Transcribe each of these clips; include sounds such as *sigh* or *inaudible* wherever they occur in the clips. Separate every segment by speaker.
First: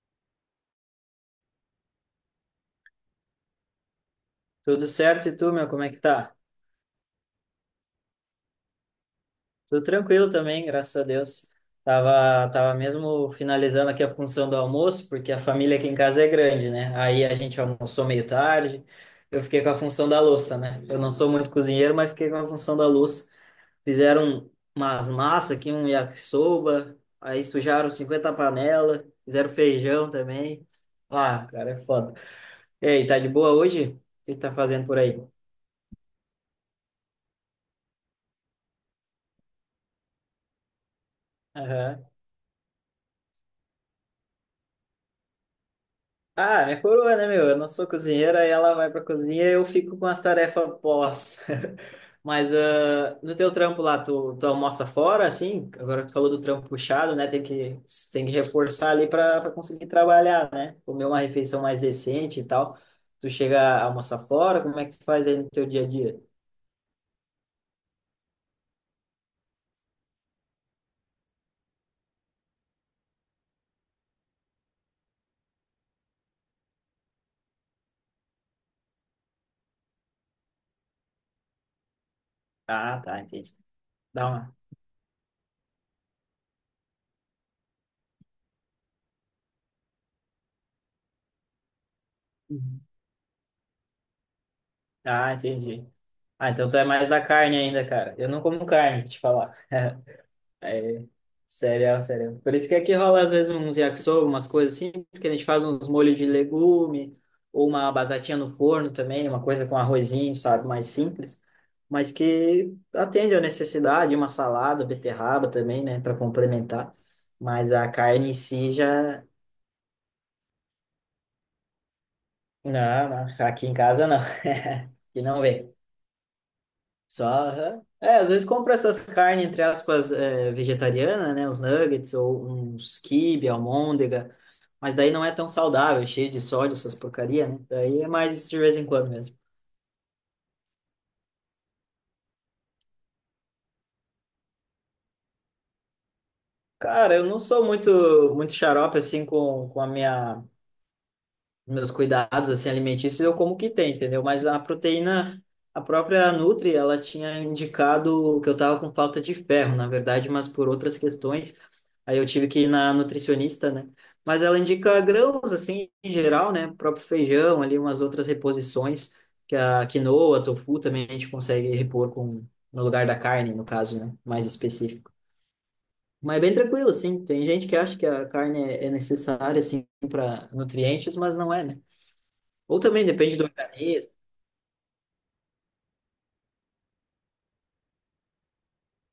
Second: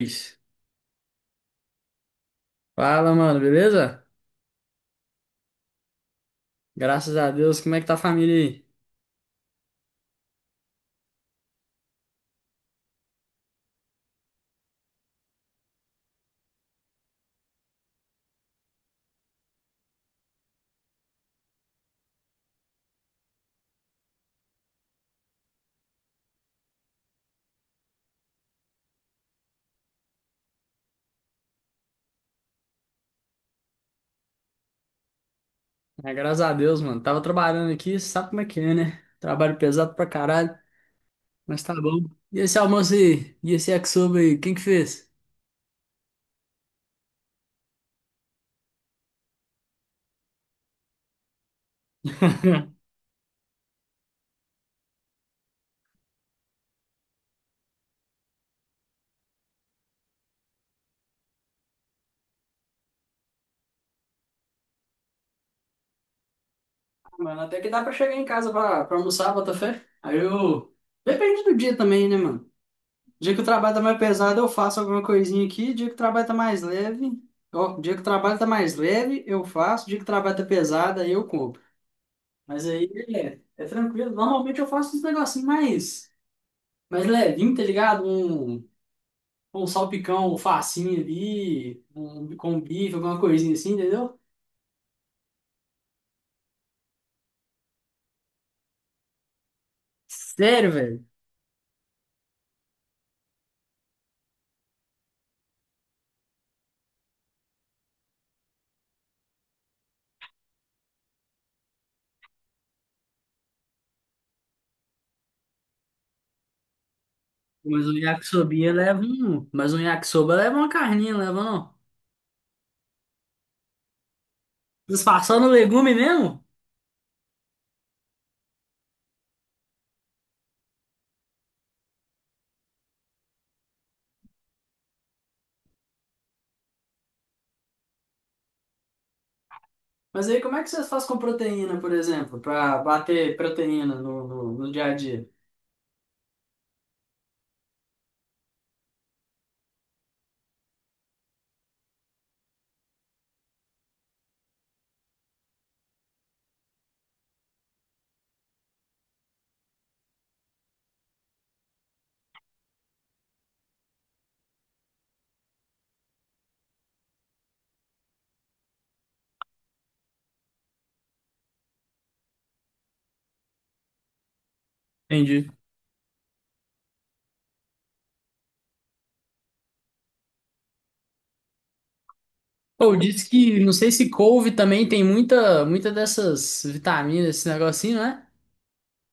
Speaker 1: Luiz. Fala, mano, beleza?
Speaker 2: Tudo certo, e tu, meu, como é que tá?
Speaker 1: Graças a Deus, como é que tá a família aí?
Speaker 2: Tudo tranquilo também, graças a Deus. Tava mesmo finalizando aqui a função do almoço, porque a família aqui em casa é grande, né? Aí a gente almoçou meio tarde, eu fiquei com a função da louça, né? Eu não sou muito cozinheiro, mas fiquei com a função da louça. Fizeram umas massas aqui, um yakisoba, aí sujaram 50 panelas, fizeram feijão também. Ah, cara, é foda. E aí, tá de boa hoje? O que que tá fazendo por aí?
Speaker 1: É, graças a Deus, mano. Tava trabalhando aqui, sabe como é que é, né? Trabalho pesado pra caralho, mas tá bom. E esse almoço aí? E esse yakisoba aí? Quem que fez?
Speaker 2: Ah, minha coroa, né, meu? Eu não sou cozinheira, e ela vai pra cozinha e eu fico com as tarefas pós. *laughs* Mas no teu trampo lá, tu almoça fora, assim? Agora tu falou do trampo puxado, né? Tem que reforçar ali pra conseguir trabalhar, né? Comer uma refeição mais decente e tal. Tu chega a almoçar fora, como é que tu faz aí no teu dia a dia?
Speaker 1: Ah, mano, até que dá pra chegar em casa pra almoçar, bota fé. Aí eu... Depende do dia também, né, mano? Dia que o trabalho tá mais pesado, eu faço alguma coisinha aqui. Dia que o trabalho tá mais leve... Ó, dia que o trabalho tá mais leve, eu faço. Dia que o trabalho tá pesado, aí eu compro. Mas aí
Speaker 2: Ah, tá,
Speaker 1: é,
Speaker 2: entendi.
Speaker 1: é tranquilo.
Speaker 2: Dá uma.
Speaker 1: Normalmente eu faço uns negocinhos mais, mais levinho, tá ligado? Um salpicão, um facinho ali, um, com um
Speaker 2: Uhum.
Speaker 1: bife, alguma coisinha assim, entendeu?
Speaker 2: Ah, entendi. Ah, então tu é mais da carne ainda, cara. Eu não como carne, te falar.
Speaker 1: Sério, velho?
Speaker 2: É, sério, sério. Por isso que aqui rola às vezes uns yakisoba, umas coisas assim, porque a gente faz uns molhos de legume, ou uma batatinha no forno também, uma coisa com arrozinho, sabe, mais simples, mas que atende à necessidade, uma salada, beterraba também, né, para complementar. Mas
Speaker 1: Mas
Speaker 2: a
Speaker 1: um
Speaker 2: carne em
Speaker 1: yakisobia
Speaker 2: si
Speaker 1: leva
Speaker 2: já.
Speaker 1: um. Mas um yakisoba leva uma carninha, não leva não.
Speaker 2: Não, não, aqui em casa não. *laughs* E não
Speaker 1: Disfarçando o
Speaker 2: vem.
Speaker 1: legume mesmo?
Speaker 2: Só, aham. É, às vezes compra essas carnes, entre aspas, é, vegetariana, né? Os nuggets ou uns quibe, almôndega. Mas daí não é tão saudável, é cheio de sódio, essas porcaria, né? Daí é mais de vez em quando mesmo.
Speaker 1: Mas aí como é que vocês fazem com proteína, por exemplo, pra bater proteína no, no, no dia a dia?
Speaker 2: Cara, eu não sou muito, muito xarope, assim, com a minha... meus cuidados assim alimentícios eu como o que tem, entendeu? Mas a proteína, a própria Nutri, ela tinha indicado que eu tava com falta de ferro, na verdade, mas por outras questões. Aí eu tive que ir na nutricionista, né? Mas ela indica grãos assim em geral, né? O próprio feijão, ali umas outras reposições que a quinoa, tofu também a gente consegue repor com no lugar da carne, no caso, né? Mais específico.
Speaker 1: Entendi.
Speaker 2: Mas é bem tranquilo, assim. Tem gente que acha que a carne é necessária, assim, para nutrientes, mas não é, né? Ou
Speaker 1: Ou
Speaker 2: também
Speaker 1: disse
Speaker 2: depende do
Speaker 1: que, não sei se
Speaker 2: organismo.
Speaker 1: couve também tem muita, muita dessas vitaminas, esse negocinho, né?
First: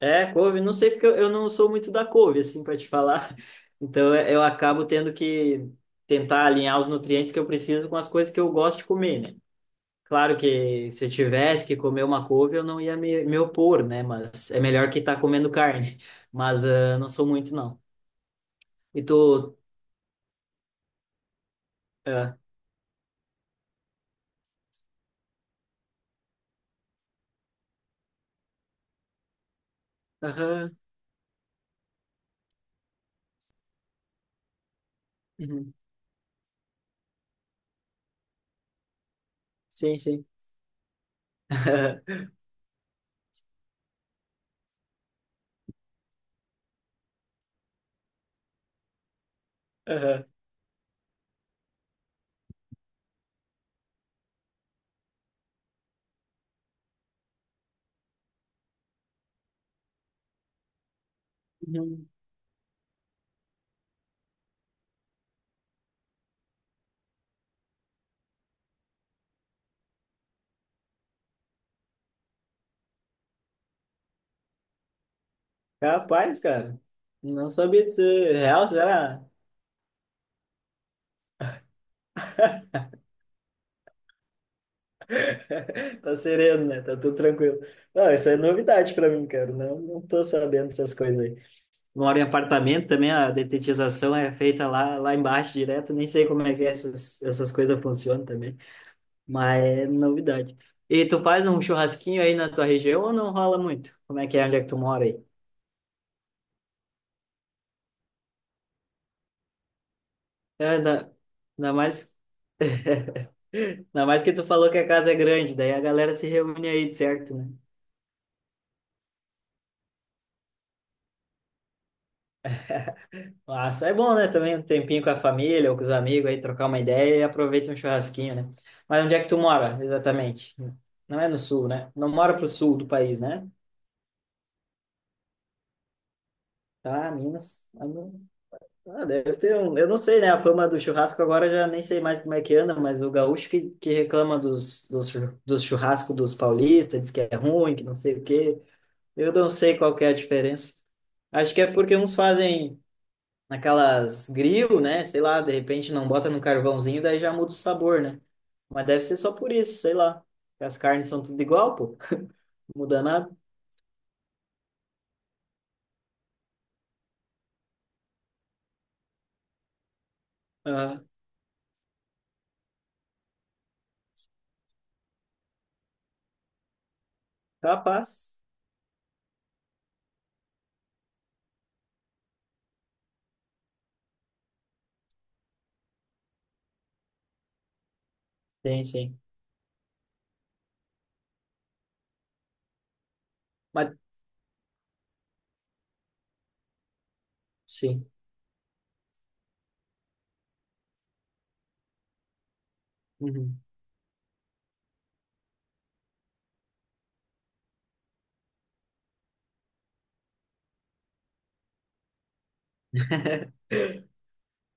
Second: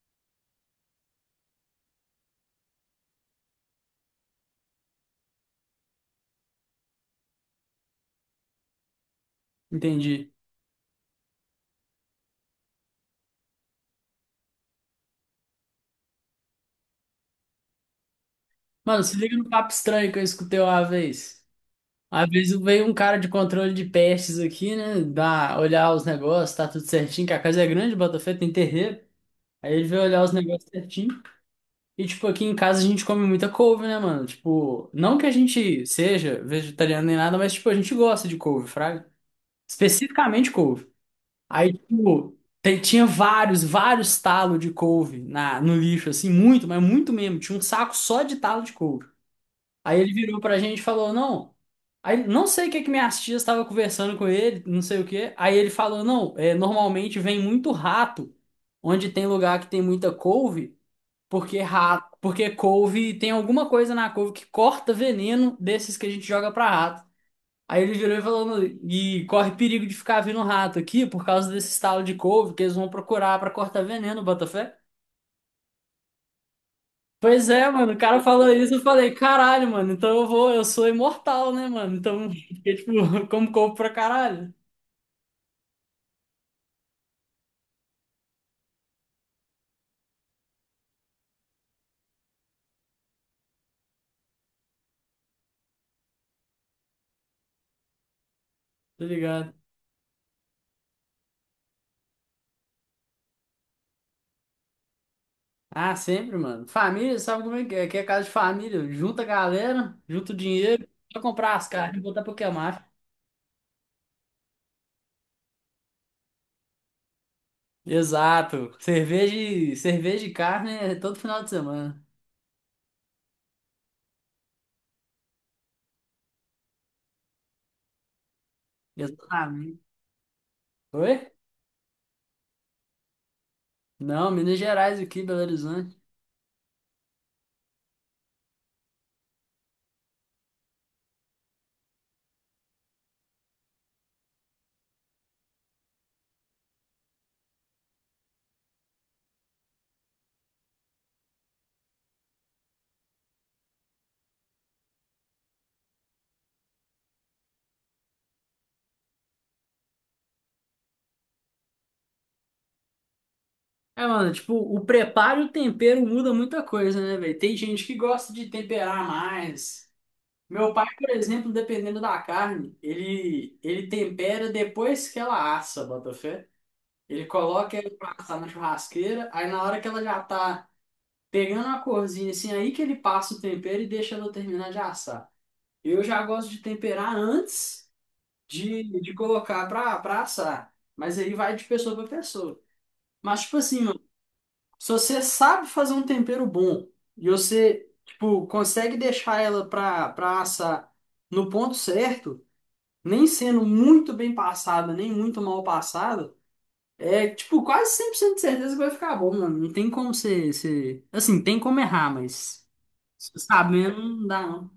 Speaker 2: É, couve, não sei porque eu não sou muito da couve, assim, para te falar. *laughs* Então eu acabo tendo que tentar alinhar os nutrientes que eu preciso com as coisas que eu gosto de comer, né?
Speaker 1: Entendi.
Speaker 2: Claro que se eu tivesse que comer uma couve, eu não ia me opor, né? Mas é melhor que estar tá comendo carne. *laughs* Mas não sou muito, não.
Speaker 1: Mano,
Speaker 2: E
Speaker 1: se liga no
Speaker 2: tu.
Speaker 1: papo estranho que eu escutei uma vez. Uma
Speaker 2: ah,
Speaker 1: vez veio um cara de controle de pestes aqui, né? Dá, olhar os negócios, tá tudo certinho, que a casa é grande, Botafé tem terreiro. Aí ele veio olhar os negócios
Speaker 2: Aham.
Speaker 1: certinho. E, tipo, aqui em casa a gente come muita couve, né, mano? Tipo, não que a
Speaker 2: Uhum,
Speaker 1: gente seja vegetariano nem nada, mas, tipo, a gente gosta de couve, fraga.
Speaker 2: sim, sim.
Speaker 1: Especificamente couve. Aí,
Speaker 2: *laughs*
Speaker 1: tipo, tinha vários, vários talos de couve na, no lixo, assim, muito, mas muito mesmo. Tinha um saco só de talo de couve. Aí ele
Speaker 2: Aham.
Speaker 1: virou pra gente e falou, não. Aí não sei o que que minhas tias estavam conversando com ele, não sei o que. Aí ele falou, não, é, normalmente vem muito rato, onde tem lugar que tem muita couve, porque
Speaker 2: Uhum.
Speaker 1: rato, porque couve tem alguma coisa na couve que corta veneno desses que a gente joga pra rato. Aí ele virou e falou, "Não, e corre perigo de ficar vindo rato aqui por causa desse estalo de couve que eles vão procurar pra cortar veneno, bota fé.
Speaker 2: Capaz, cara.
Speaker 1: Pois
Speaker 2: Não
Speaker 1: é,
Speaker 2: sabia
Speaker 1: mano, o
Speaker 2: disso.
Speaker 1: cara falou
Speaker 2: Real,
Speaker 1: isso, eu falei,
Speaker 2: será?
Speaker 1: caralho, mano, então eu vou, eu sou imortal, né, mano? Então, *laughs*
Speaker 2: *laughs*
Speaker 1: porque, tipo, como corpo pra caralho,
Speaker 2: *laughs* Tá sereno, né? Tá tudo tranquilo. Não, isso é novidade pra mim, cara. Não, não tô sabendo essas coisas aí. Moro em apartamento também, a detetização é feita lá, lá embaixo direto. Nem sei como é que essas coisas funcionam também,
Speaker 1: tá ligado?
Speaker 2: mas é novidade. E tu faz um churrasquinho aí na tua região ou não rola muito? Como é que é? Onde é que tu mora aí?
Speaker 1: Ah, sempre, mano. Família, sabe como é que é? Aqui é casa de família, junta a galera, junta o
Speaker 2: É,
Speaker 1: dinheiro,
Speaker 2: ainda,
Speaker 1: pra comprar as
Speaker 2: ainda
Speaker 1: carnes e
Speaker 2: mais,
Speaker 1: botar pra queimar.
Speaker 2: *laughs* ainda mais que tu falou que a casa é grande, daí a galera se reúne aí, de certo, né?
Speaker 1: Exato. Cerveja e carne é todo final de semana.
Speaker 2: Massa, é bom, né? Também um tempinho com a família ou com os amigos aí, trocar uma ideia e aproveita um churrasquinho, né? Mas onde é que tu mora,
Speaker 1: Exatamente.
Speaker 2: exatamente? Não é
Speaker 1: Oi?
Speaker 2: no sul, né? Não mora pro sul do país, né?
Speaker 1: Não, Minas Gerais aqui, Belo Horizonte.
Speaker 2: Tá, Minas. Ah, deve ter um... Eu não sei, né? A fama do churrasco agora eu já nem sei mais como é que anda, mas o gaúcho que reclama dos, dos, dos churrascos dos paulistas, diz que é ruim, que não sei o quê. Eu não sei qual que é a diferença. Acho que é porque uns fazem naquelas grill, né? Sei lá, de repente não bota no carvãozinho, daí já muda o sabor, né? Mas deve ser só por isso, sei lá. As carnes são tudo igual, pô. Não muda nada.
Speaker 1: É, mano, tipo, o preparo e o tempero muda muita coisa, né, velho? Tem gente que gosta de temperar mais. Meu pai,
Speaker 2: Ah,
Speaker 1: por exemplo, dependendo da carne, ele tempera depois que ela assa, botafé. Ele coloca ela pra assar
Speaker 2: capaz.
Speaker 1: na churrasqueira, aí na hora que ela já tá pegando a corzinha, assim, aí que ele passa o tempero e deixa ela terminar de assar. Eu já gosto de temperar antes
Speaker 2: Sim,
Speaker 1: de
Speaker 2: sim.
Speaker 1: colocar pra assar, mas aí vai de pessoa pra pessoa. Mas, tipo assim,
Speaker 2: Mas,
Speaker 1: mano, se você sabe fazer um tempero bom e você,
Speaker 2: sim.
Speaker 1: tipo, consegue deixar ela pra assar no ponto certo, nem
Speaker 2: Uhum.
Speaker 1: sendo muito bem passada, nem muito mal passada, é tipo quase 100% de certeza que vai ficar bom, mano. Não tem como você... Assim, tem como errar, mas se sabendo, não dá não.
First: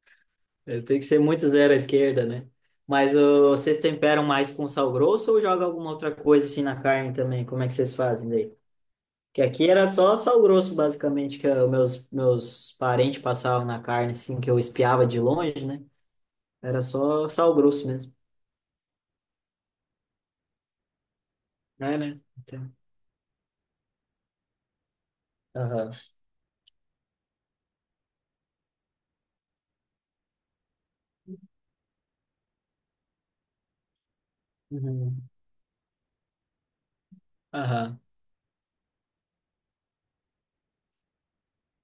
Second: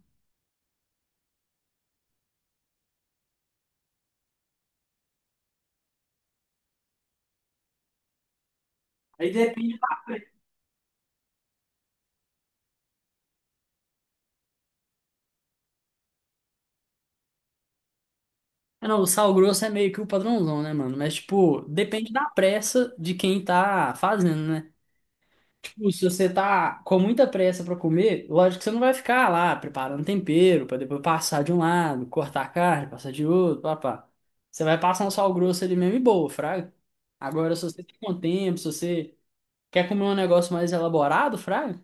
Speaker 2: É, tem que ser muito zero à esquerda, né? Mas ô, vocês temperam mais com sal grosso ou joga alguma outra coisa assim na carne também? Como é que vocês fazem daí?
Speaker 1: Aí
Speaker 2: Que aqui
Speaker 1: depende
Speaker 2: era
Speaker 1: da
Speaker 2: só
Speaker 1: pressa.
Speaker 2: sal grosso, basicamente, que os meus parentes passavam na carne, assim, que eu espiava de longe, né? Era só sal grosso mesmo.
Speaker 1: É, não, o sal grosso é meio que o padrãozão, né, mano? Mas, tipo,
Speaker 2: É,
Speaker 1: depende
Speaker 2: né?
Speaker 1: da
Speaker 2: Então,
Speaker 1: pressa de quem tá fazendo, né? Tipo,
Speaker 2: aham.
Speaker 1: se você tá com muita pressa pra comer, lógico que você não vai ficar lá preparando tempero pra depois passar de um lado, cortar a carne, passar de outro, papá. Você vai passar um
Speaker 2: Uhum,
Speaker 1: sal grosso ali mesmo e boa, fraga. Agora, se você tem
Speaker 2: aham,
Speaker 1: um tempo, se você quer comer um negócio mais elaborado, fraga,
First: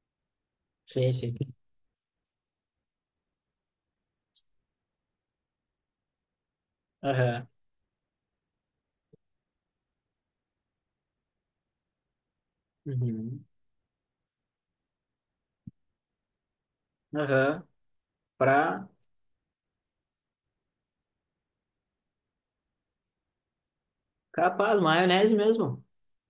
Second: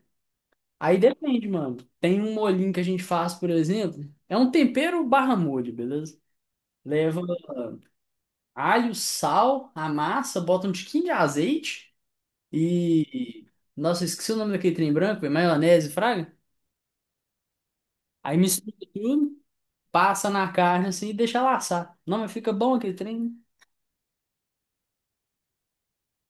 Speaker 1: aí
Speaker 2: sim, sim.
Speaker 1: depende, mano. Tem um molhinho que a gente faz, por exemplo, é um tempero barra molho, beleza? Leva
Speaker 2: Aham,
Speaker 1: alho, sal, a massa, bota um tiquinho de azeite e...
Speaker 2: uhum.
Speaker 1: Nossa, eu esqueci o nome daquele trem branco, é maionese, fraga?
Speaker 2: Aham.
Speaker 1: Aí mistura
Speaker 2: Pra.
Speaker 1: tudo, passa na carne assim e deixa laçar. Não, mas fica bom aquele trem. Né?
Speaker 2: Capaz, maionese mesmo.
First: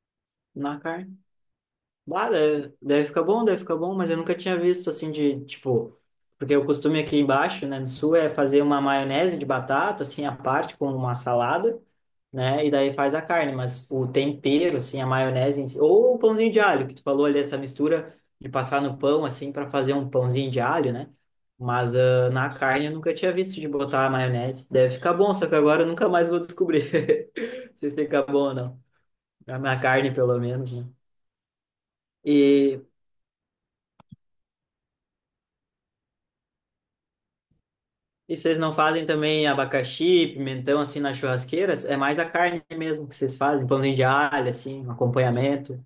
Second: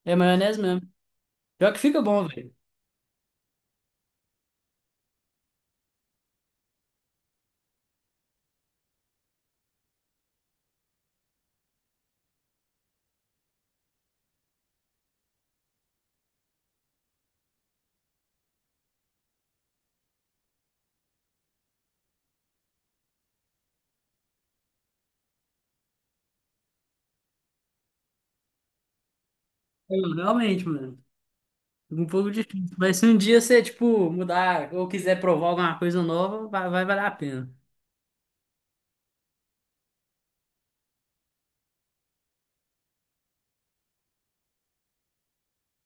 Speaker 1: É maionese
Speaker 2: Na
Speaker 1: mesmo.
Speaker 2: carne.
Speaker 1: Pior que fica bom,
Speaker 2: Bah,
Speaker 1: velho.
Speaker 2: deve, deve ficar bom, mas eu nunca tinha visto assim de, tipo, porque o costume aqui embaixo, né, no sul é fazer uma maionese de batata, assim, à parte, com uma salada, né, e daí faz a carne, mas o tempero, assim, a maionese, em si- ou o pãozinho de alho, que tu falou ali, essa mistura de passar no pão, assim, para fazer um pãozinho de alho, né, mas ah, na carne eu nunca tinha visto de botar a maionese, deve ficar bom, só que agora eu nunca mais vou descobrir *laughs* se fica bom ou não, na minha carne, pelo
Speaker 1: Realmente,
Speaker 2: menos, né.
Speaker 1: mano. Um pouco difícil.
Speaker 2: E
Speaker 1: Mas se um dia você, tipo, mudar ou quiser provar alguma coisa nova, vai valer a pena.
Speaker 2: E vocês não fazem também abacaxi, pimentão assim nas churrasqueiras? É mais a carne mesmo que vocês fazem, um pãozinho de alho assim, um acompanhamento.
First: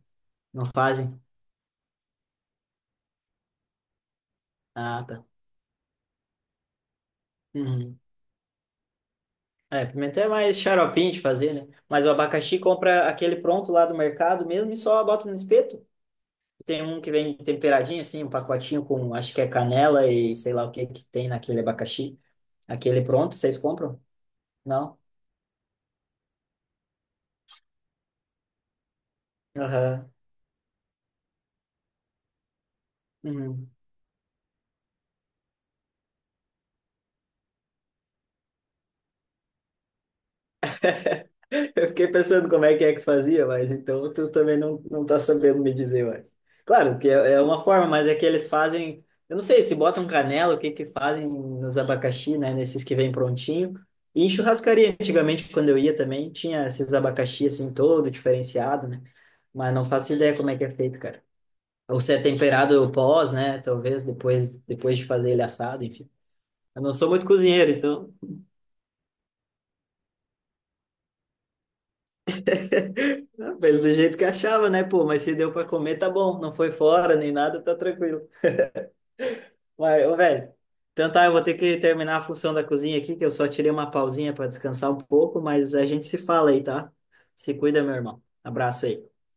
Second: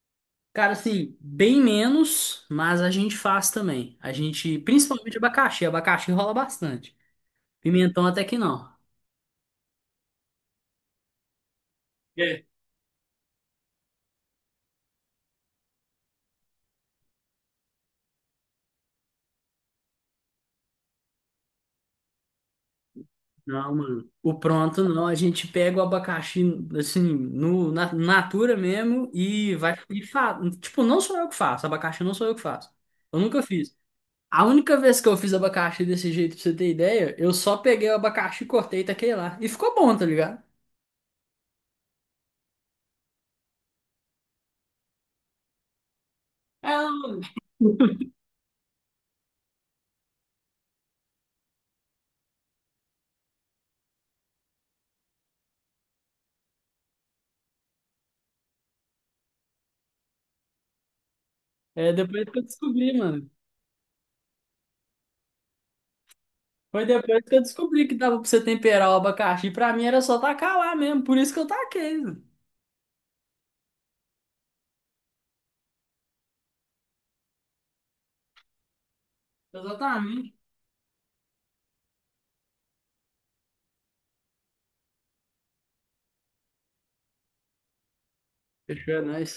Speaker 2: Não
Speaker 1: Cara, assim,
Speaker 2: fazem?
Speaker 1: bem menos, mas a gente faz também. A gente,
Speaker 2: Ah,
Speaker 1: principalmente
Speaker 2: tá.
Speaker 1: abacaxi. Abacaxi rola bastante.
Speaker 2: Uhum.
Speaker 1: Pimentão até que não.
Speaker 2: É, pimentão é mais xaropinho de fazer, né? Mas o abacaxi compra aquele pronto lá do mercado mesmo e só bota no espeto. Tem um que vem temperadinho assim, um pacotinho com acho que é canela e sei lá o que que tem naquele abacaxi. Aquele pronto, vocês
Speaker 1: Não,
Speaker 2: compram?
Speaker 1: mano. O pronto
Speaker 2: Não?
Speaker 1: não. A gente pega o abacaxi, assim, no, na natura mesmo e vai. E
Speaker 2: Aham.
Speaker 1: fa... Tipo, não sou eu que faço. Abacaxi não sou eu que faço. Eu nunca
Speaker 2: Uhum.
Speaker 1: fiz. A única vez que eu fiz abacaxi desse jeito, pra você ter ideia, eu só peguei o abacaxi, cortei e taquei lá. E ficou bom, tá ligado?
Speaker 2: Eu fiquei pensando como é que fazia, mas então tu também não, não tá sabendo me dizer, eu acho.
Speaker 1: É,
Speaker 2: Claro que é, é uma forma, mas é que eles fazem, eu não sei, se botam canela, o que que fazem nos abacaxi, né, nesses que vêm prontinho. E em churrascaria, antigamente, quando eu ia também, tinha esses abacaxi assim todo diferenciado, né? Mas não faço ideia como é que é feito, cara.
Speaker 1: é
Speaker 2: Ou se é
Speaker 1: depois que eu
Speaker 2: temperado
Speaker 1: descobri, mano.
Speaker 2: pós, né, talvez depois de fazer ele assado, enfim. Eu
Speaker 1: Foi
Speaker 2: não sou
Speaker 1: depois
Speaker 2: muito
Speaker 1: que eu
Speaker 2: cozinheiro,
Speaker 1: descobri que
Speaker 2: então
Speaker 1: dava pra você temperar o abacaxi. Pra mim era só tacar lá mesmo. Por isso que eu taquei, mano.
Speaker 2: não, fez do jeito que achava, né, pô? Mas se deu pra comer, tá bom. Não foi fora nem nada, tá tranquilo. Mas, ô,
Speaker 1: Exatamente.
Speaker 2: velho. Então tá, eu vou ter que terminar a função da cozinha aqui, que eu só tirei uma pausinha pra descansar um pouco, mas a gente se fala aí, tá? Se cuida, meu irmão. Abraço
Speaker 1: Fechou, é
Speaker 2: aí.
Speaker 1: nóis.